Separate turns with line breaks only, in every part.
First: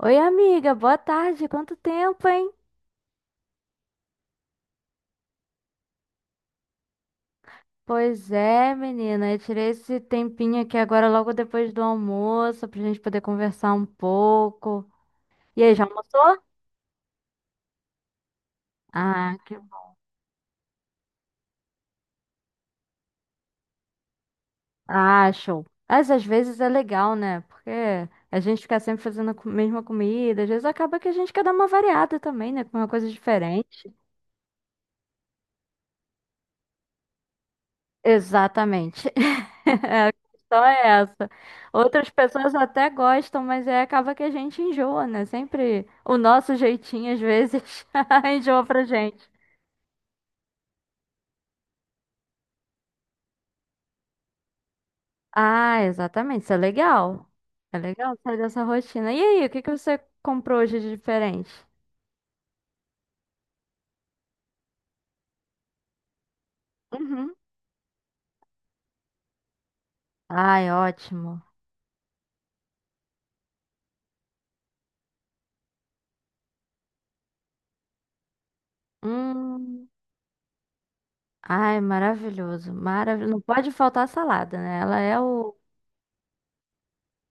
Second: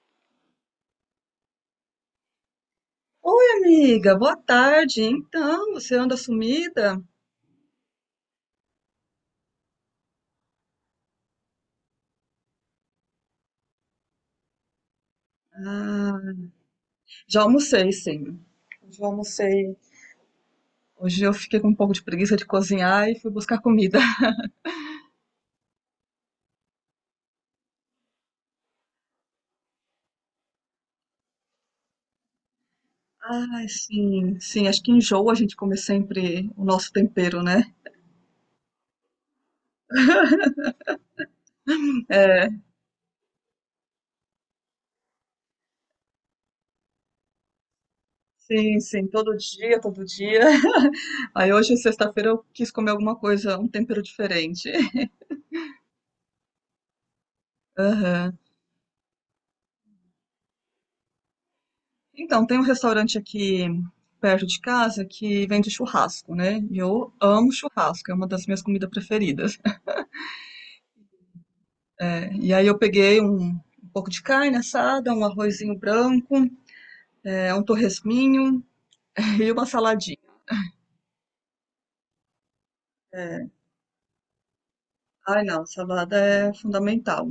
Oi, amiga, boa tarde. Quanto tempo, hein?
Oi, amiga, boa tarde. Então, você anda sumida?
Pois é, menina, eu tirei esse tempinho aqui agora logo depois do almoço pra gente poder conversar um pouco. E aí, já
Ah,
almoçou?
já almocei, sim. Já
Ah, que
almocei.
bom.
Hoje eu fiquei com um pouco de preguiça de cozinhar e fui buscar comida.
Ah, show. Mas às vezes é legal, né? Porque a gente fica sempre fazendo a mesma comida, às vezes acaba que a gente quer dar uma variada também, né? Com uma coisa
Ai,
diferente.
sim, sim. Acho que enjoa a gente comer sempre o nosso tempero, né?
Exatamente. A questão é essa. Outras
É,
pessoas até gostam, mas é, acaba que a gente enjoa, né? Sempre o nosso jeitinho, às vezes, enjoa
sim,
pra
sim.
gente.
Todo dia, todo dia. Aí hoje, sexta-feira, eu quis comer alguma coisa, um tempero diferente.
Ah, exatamente. Isso é legal. É legal sair
Aham.
dessa rotina. E aí, o que que você comprou hoje de diferente?
Então, tem um restaurante aqui perto de casa que vende churrasco, né? E eu
Uhum.
amo churrasco, é uma das minhas comidas preferidas.
Ai, ótimo.
É, e aí eu peguei um pouco de carne assada, um arrozinho branco, é, um torresminho e uma
Hum.
saladinha.
Ai, maravilhoso. Maravilhoso. Não
É,
pode faltar salada, né? Ela é
ai,
o...
não, salada é fundamental.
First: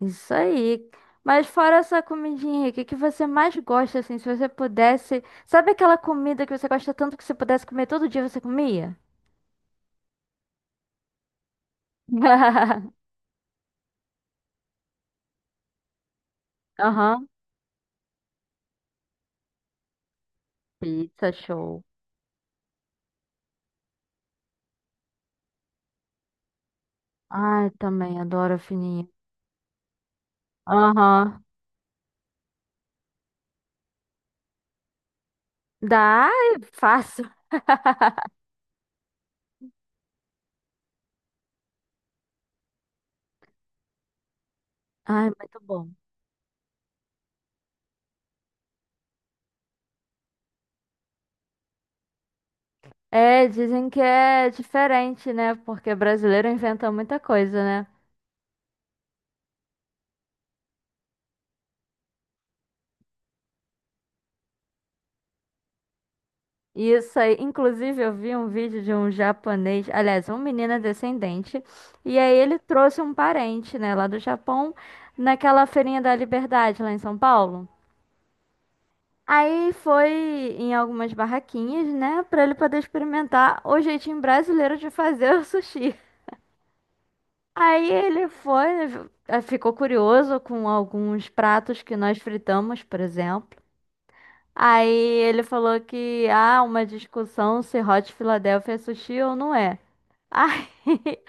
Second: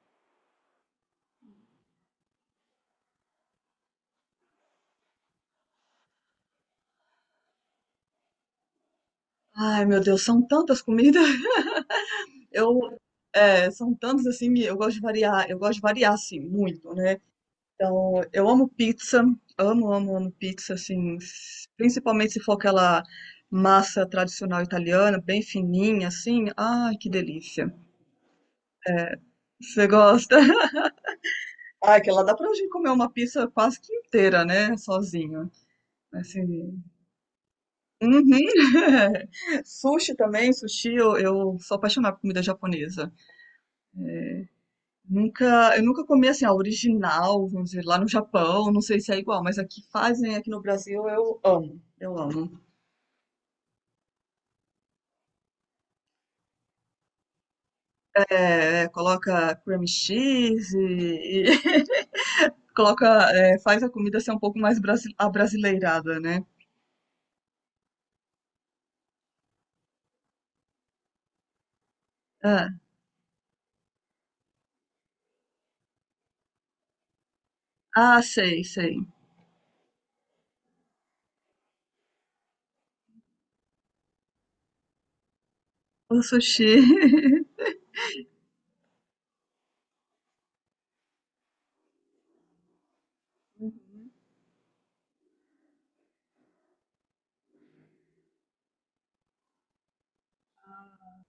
Isso aí. Mas fora essa comidinha, o que que você mais gosta, assim, se você pudesse... Sabe aquela comida que você gosta tanto que você pudesse comer todo dia, você comia?
Ai, meu Deus, são tantas comidas. Eu, é, são tantas assim, eu gosto de variar, eu gosto de variar assim muito, né?
Aham.
Então, eu amo pizza, amo, amo, amo pizza, assim,
Pizza, show.
principalmente se for aquela massa tradicional italiana, bem fininha, assim. Ai, que
Ai,
delícia.
também adoro a fininha.
Você gosta?
Aham.
Ai, que lá dá pra gente comer uma pizza quase que inteira, né? Sozinho.
Dá, ai,
Assim.
fácil.
Uhum. Sushi também, sushi, eu sou apaixonada por comida japonesa.
Ai, muito
Nunca, eu
bom.
nunca comi assim, a original, vamos dizer, lá no Japão, não sei se é igual, mas aqui fazem, aqui no Brasil, eu amo. Eu amo.
É, dizem que é diferente, né? Porque brasileiro inventa muita coisa, né?
É, coloca cream cheese e, coloca, é, faz a comida ser um pouco mais brasi abrasileirada, né?
Isso aí, inclusive eu vi um vídeo de um japonês, aliás, um menino é descendente, e aí ele
Ah,
trouxe um parente, né, lá do Japão, naquela feirinha da Liberdade, lá em São Paulo.
ah, sei, sei.
Aí foi em algumas barraquinhas, né, pra ele poder experimentar o jeitinho brasileiro de fazer o sushi.
O sushi.
Aí ele foi, ficou curioso com alguns pratos que nós fritamos, por exemplo. Aí ele falou que há uma discussão se Hot Philadelphia é sushi ou não é. Ai,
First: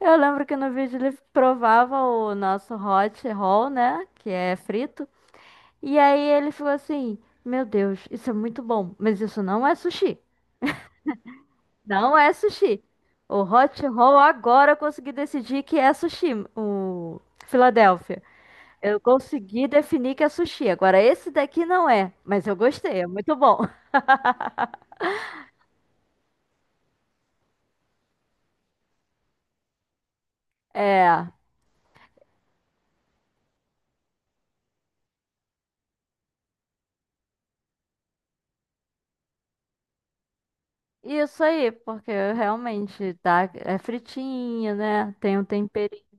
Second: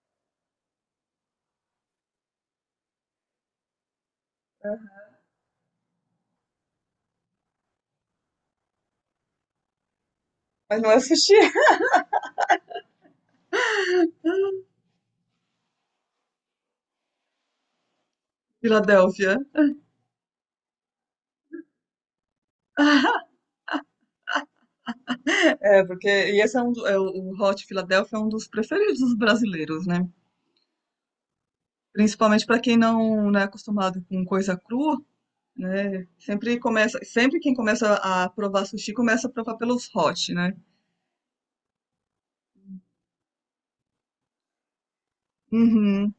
eu lembro que no vídeo ele provava o nosso hot roll, né? Que é frito. E aí ele falou assim: Meu Deus, isso é muito bom, mas isso não é sushi.
Mas não é sushi.
Não é sushi. O hot roll agora eu consegui decidir que é sushi, o Filadélfia. Eu
Filadélfia.
consegui definir que é sushi. Agora esse daqui não é, mas eu gostei, é muito bom.
É, porque e esse é é, o Hot Filadélfia é um dos preferidos dos brasileiros, né?
É,
Principalmente para quem não, não é acostumado com coisa crua, né? Sempre começa, sempre quem começa a provar sushi começa a provar pelos hot, né?
isso aí, porque realmente tá, é fritinho, né? Tem um temperinho.
Uhum.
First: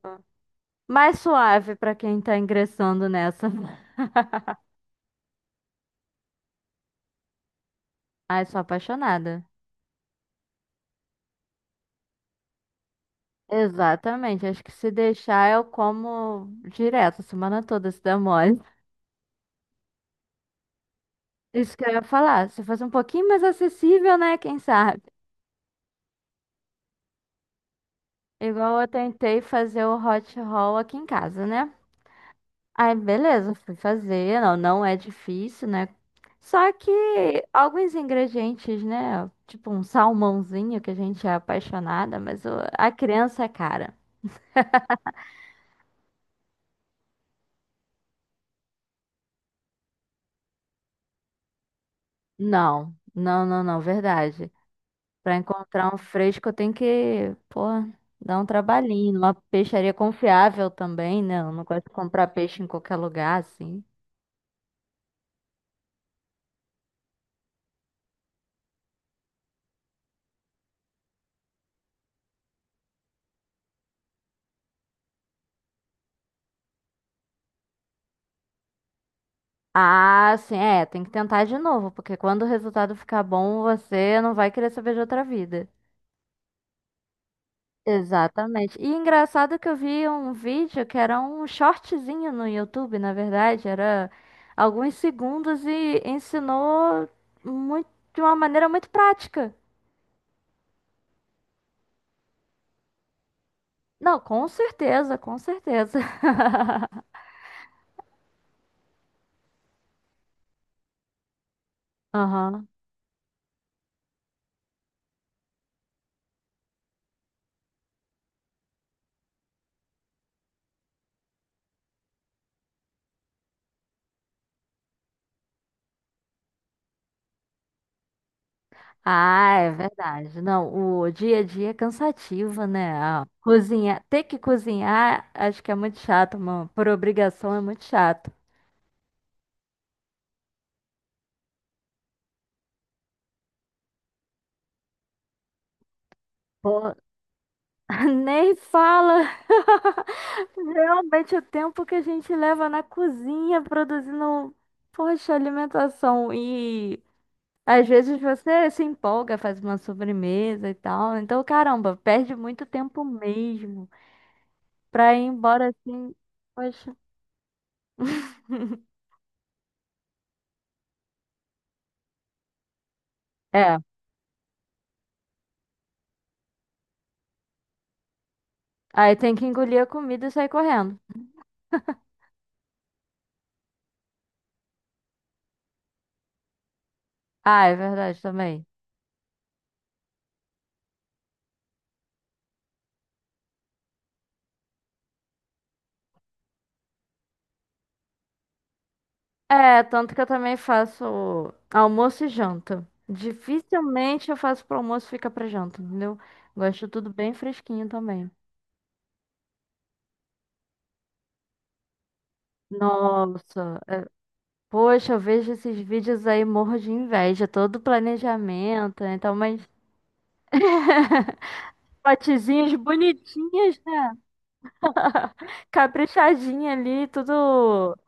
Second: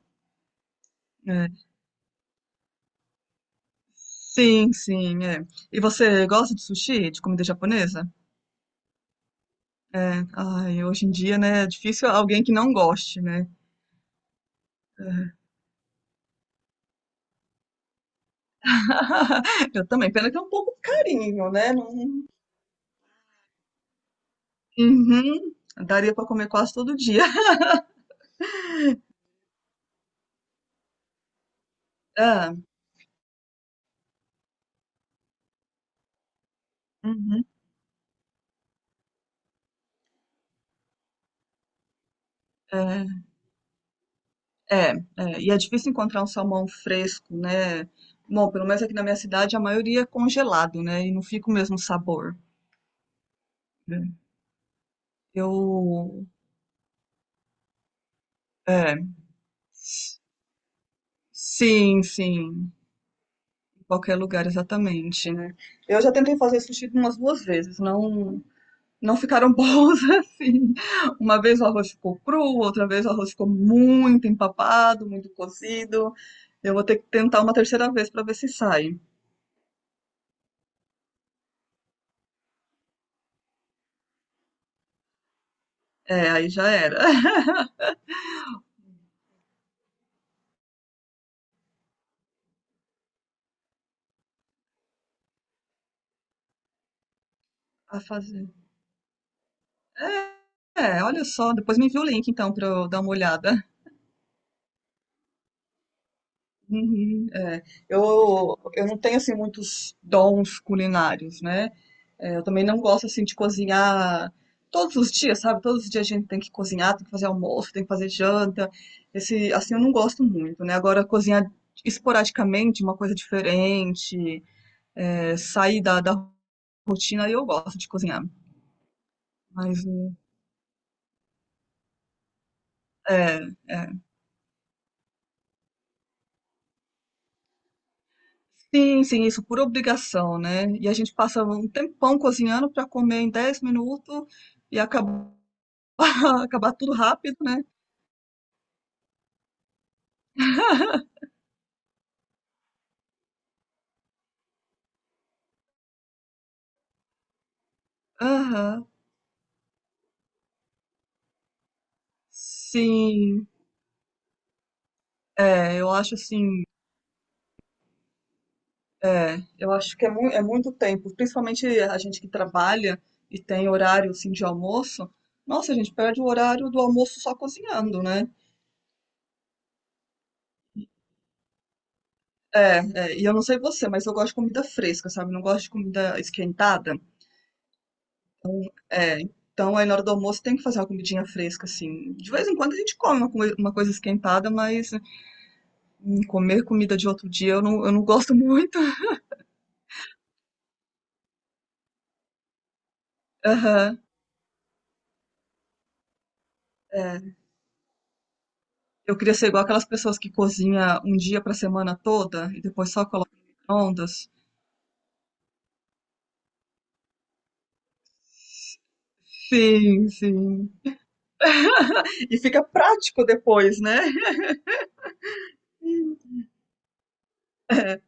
Mais
É.
suave pra quem tá ingressando nessa.
Sim, sim, é. E você gosta de sushi, de comida japonesa?
Ai, sou apaixonada.
É, ai, hoje em dia, né, é difícil alguém que não goste, né?
Exatamente, acho que se deixar eu como direto, a semana toda se der mole.
Eu também, pena que é um pouco carinho, né?
Isso que eu ia
Não...
falar, se fosse um pouquinho mais acessível, né? Quem sabe?
Uhum, daria pra comer quase todo dia.
Igual eu tentei fazer o hot roll aqui em casa, né?
Ah,
Aí, beleza, fui fazer, não, não é difícil, né? Só que
uhum,
alguns ingredientes, né? Tipo um salmãozinho que a gente é apaixonada, mas a
é,
criança é cara.
e é difícil encontrar um salmão fresco, né? Bom, pelo menos aqui na minha cidade a maioria é congelado, né? E não fica o mesmo sabor.
Não, não, não, não,
Né?
verdade. Pra encontrar um
Eu,
fresco, eu tenho que, pô, dar um
é,
trabalhinho, numa peixaria confiável também, né? Eu não gosto de
sim,
comprar peixe em
sim.
qualquer lugar, assim.
Qualquer lugar, exatamente, né? Eu já tentei fazer sushi umas duas vezes, não, não ficaram bons assim. Uma vez o arroz ficou cru, outra vez o arroz ficou muito empapado, muito cozido. Eu vou ter que tentar uma terceira vez para ver se sai.
Ah, sim, é, tem que tentar de novo, porque quando o resultado ficar bom, você não vai querer saber de outra vida.
É, aí já era.
Exatamente. E engraçado que eu vi um vídeo que era um shortzinho no YouTube, na verdade, era alguns segundos e ensinou muito,
A
de uma
fazer.
maneira muito prática.
É, olha só, depois me envia o link então para eu dar uma olhada.
Não, com certeza, com certeza.
Uhum, é. Eu não tenho assim muitos dons culinários, né? É, eu também
Aham.
não gosto assim de cozinhar todos os dias, sabe? Todos os dias a gente tem que cozinhar, tem que fazer almoço, tem que fazer janta. Esse, assim, eu não gosto muito, né? Agora cozinhar esporadicamente, uma coisa diferente, é, sair da rotina, aí eu gosto de cozinhar.
Ah, é
Mas
verdade. Não, o dia a dia é cansativo, né? Ah,
é, é.
cozinhar, ter que cozinhar, acho que é muito chato, mano. Por obrigação é muito chato.
Sim, sim, isso por obrigação, né? E a gente passa um tempão cozinhando para comer em 10 minutos e acaba acabar tudo
Pô,
rápido, né.
nem fala. Realmente o tempo que a gente leva na cozinha produzindo, poxa, alimentação e às vezes você se
Aham.
empolga, faz uma sobremesa e tal. Então, caramba, perde muito tempo
Sim.
mesmo. Pra ir embora
É, eu
assim.
acho assim,
Poxa.
é, eu acho que é muito tempo, principalmente a gente que trabalha e tem
É.
horário, assim, de almoço. Nossa, a gente perde o horário do almoço só cozinhando, né.
Aí tem que engolir a comida e sair correndo.
É, é, e eu não sei você, mas eu gosto de comida fresca, sabe, não gosto de comida esquentada.
Ah, é verdade
Então,
também.
é, então aí na hora do almoço tem que fazer uma comidinha fresca, assim. De vez em quando a gente come uma coisa esquentada, mas, comer comida de outro dia eu não gosto muito.
É, tanto que eu também faço almoço e janta.
Aham,
Dificilmente eu faço pro almoço e fica pra janta, entendeu? Gosto tudo bem
é.
fresquinho também.
Eu queria ser igual aquelas pessoas que cozinha um dia pra semana toda e depois só coloca no
Nossa.
micro-ondas.
Poxa, eu vejo esses vídeos aí, morro de inveja. Todo planejamento, né? Então, mas.
Sim, sim. E fica
Potezinhas
prático
bonitinhas,
depois, né?
né? Caprichadinha ali, tudo.
É,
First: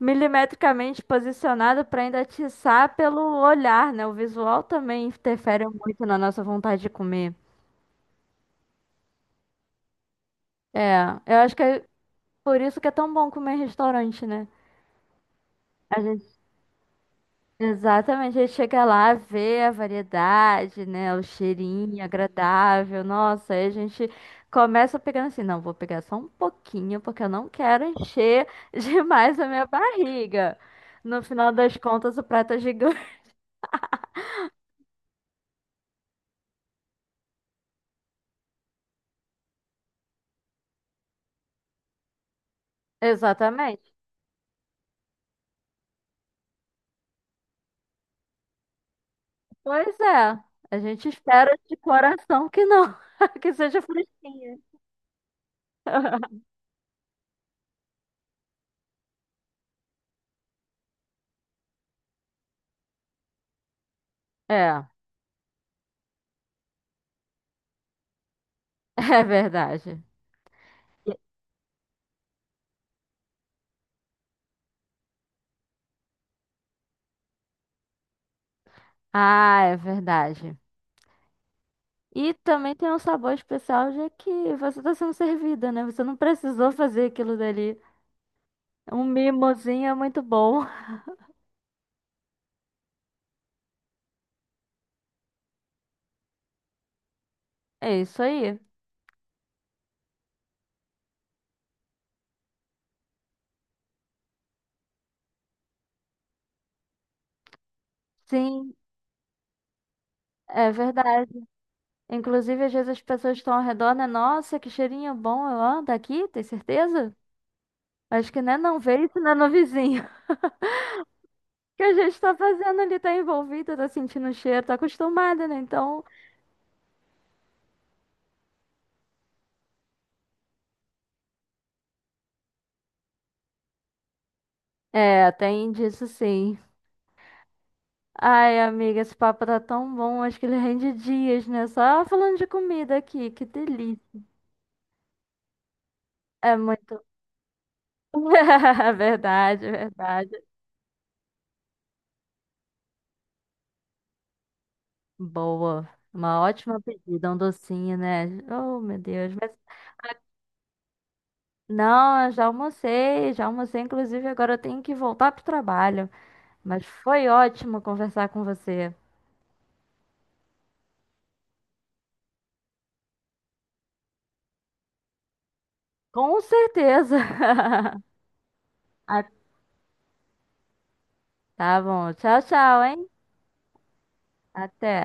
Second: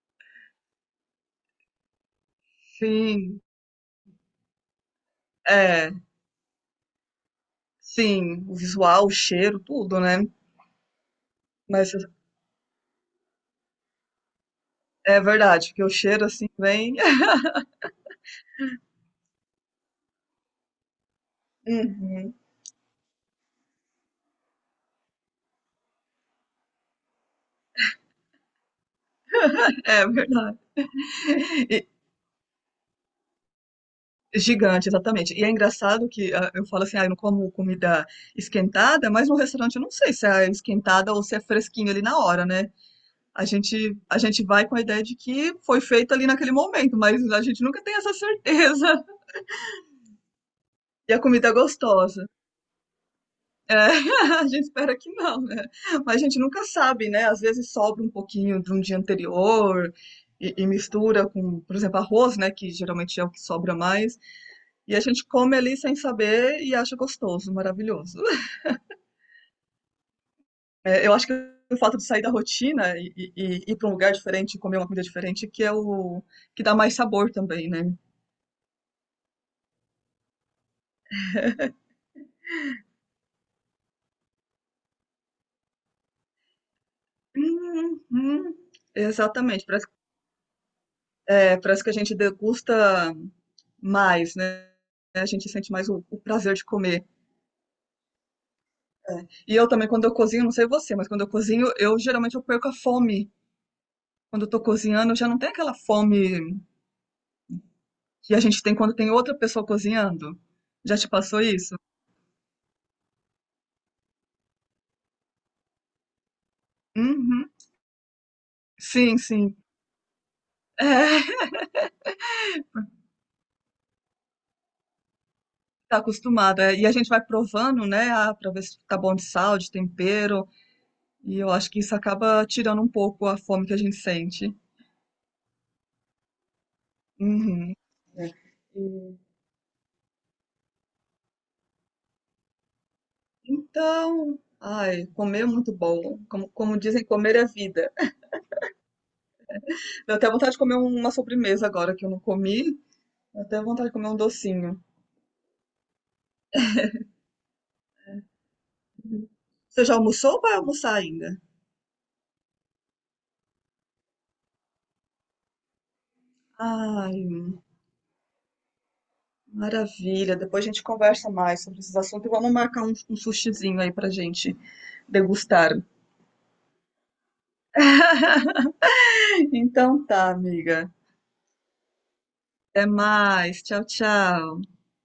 Milimetricamente posicionada para ainda atiçar pelo
sim,
olhar, né? O visual também interfere
é,
muito na nossa vontade de comer.
sim. O visual, o cheiro, tudo, né?
É, eu acho que é
Mas
por isso que é tão bom comer em restaurante, né?
é verdade, porque o
A
cheiro
gente,
assim vem.
exatamente, a gente chega lá, vê a variedade, né? O cheirinho
Uhum,
agradável, nossa, aí a gente começa pegando assim, não, vou pegar só um pouquinho, porque eu não quero encher demais a minha
é
barriga.
verdade.
No final das
E-
contas, o prato é gigante.
Gigante, exatamente. E é engraçado que, ah, eu falo assim, ah, eu não como comida esquentada, mas no restaurante eu não sei se é esquentada ou se é fresquinho ali na hora, né? A
Exatamente.
gente, a gente vai com a ideia de que foi feito ali naquele momento, mas a gente nunca tem essa certeza.
Pois é, a gente
E a comida
espera
é
de
gostosa.
coração que não, que
É,
seja
a
fresquinha.
gente espera que não, né? Mas a gente nunca sabe, né? Às vezes sobra um pouquinho de um dia anterior mistura com, por exemplo, arroz, né? Que geralmente é o que sobra mais.
É,
E a gente come ali sem saber e acha gostoso, maravilhoso.
é verdade.
É,
E-
eu acho que o fato de sair da rotina e ir para um lugar diferente, comer uma comida diferente, que é o que dá mais sabor também, né?
Ah, é verdade. E também tem um sabor especial, já que você está sendo servida, né? Você não precisou fazer aquilo dali.
Uhum.
Um
Exatamente, parece,
mimozinho é muito bom.
é, parece que a gente degusta mais, né? A gente sente mais o prazer de comer.
É isso aí.
É. E eu também, quando eu cozinho, não sei você, mas quando eu cozinho, eu geralmente eu perco a fome. Quando eu tô cozinhando, eu já não tem aquela fome que a gente
Sim,
tem quando tem outra pessoa cozinhando.
é
Já te
verdade.
passou isso?
Inclusive, às vezes as pessoas estão ao redor, né? Nossa, que cheirinho bom, ó, daqui, tem certeza?
Uhum.
Acho que né, não veio
Sim,
isso, né, no
sim.
vizinho.
É,
Que a gente tá fazendo ali, tá envolvida, tá sentindo o cheiro, tá acostumada, né?
tá
Então,
acostumada. E a gente vai provando, né? Ah, pra ver se tá bom de sal, de tempero. E eu acho que isso acaba tirando um pouco a fome que a gente sente.
é, tem disso sim.
Uhum.
Ai, amiga, esse papo tá tão bom, acho que ele rende dias, né? Só falando de comida aqui, que delícia.
Então, ai, comer é muito bom. Como,
É
como
muito.
dizem, comer é vida.
Verdade,
Deu até
verdade.
vontade de comer uma sobremesa agora que eu não comi. Deu até vontade de comer um docinho.
Boa. Uma ótima pedida, um docinho, né? Oh, meu Deus. Mas
Você já almoçou ou vai almoçar ainda?
não, eu já almocei, já almocei. Inclusive, agora eu tenho que voltar pro trabalho. Mas
Ai,
foi ótimo conversar com você.
maravilha. Depois a gente conversa mais sobre esses assuntos e vamos marcar um sushizinho aí pra gente degustar.
Com certeza. A
Então tá, amiga.
Tá bom. Tchau, tchau,
Até
hein?
mais. Tchau, tchau.
Até.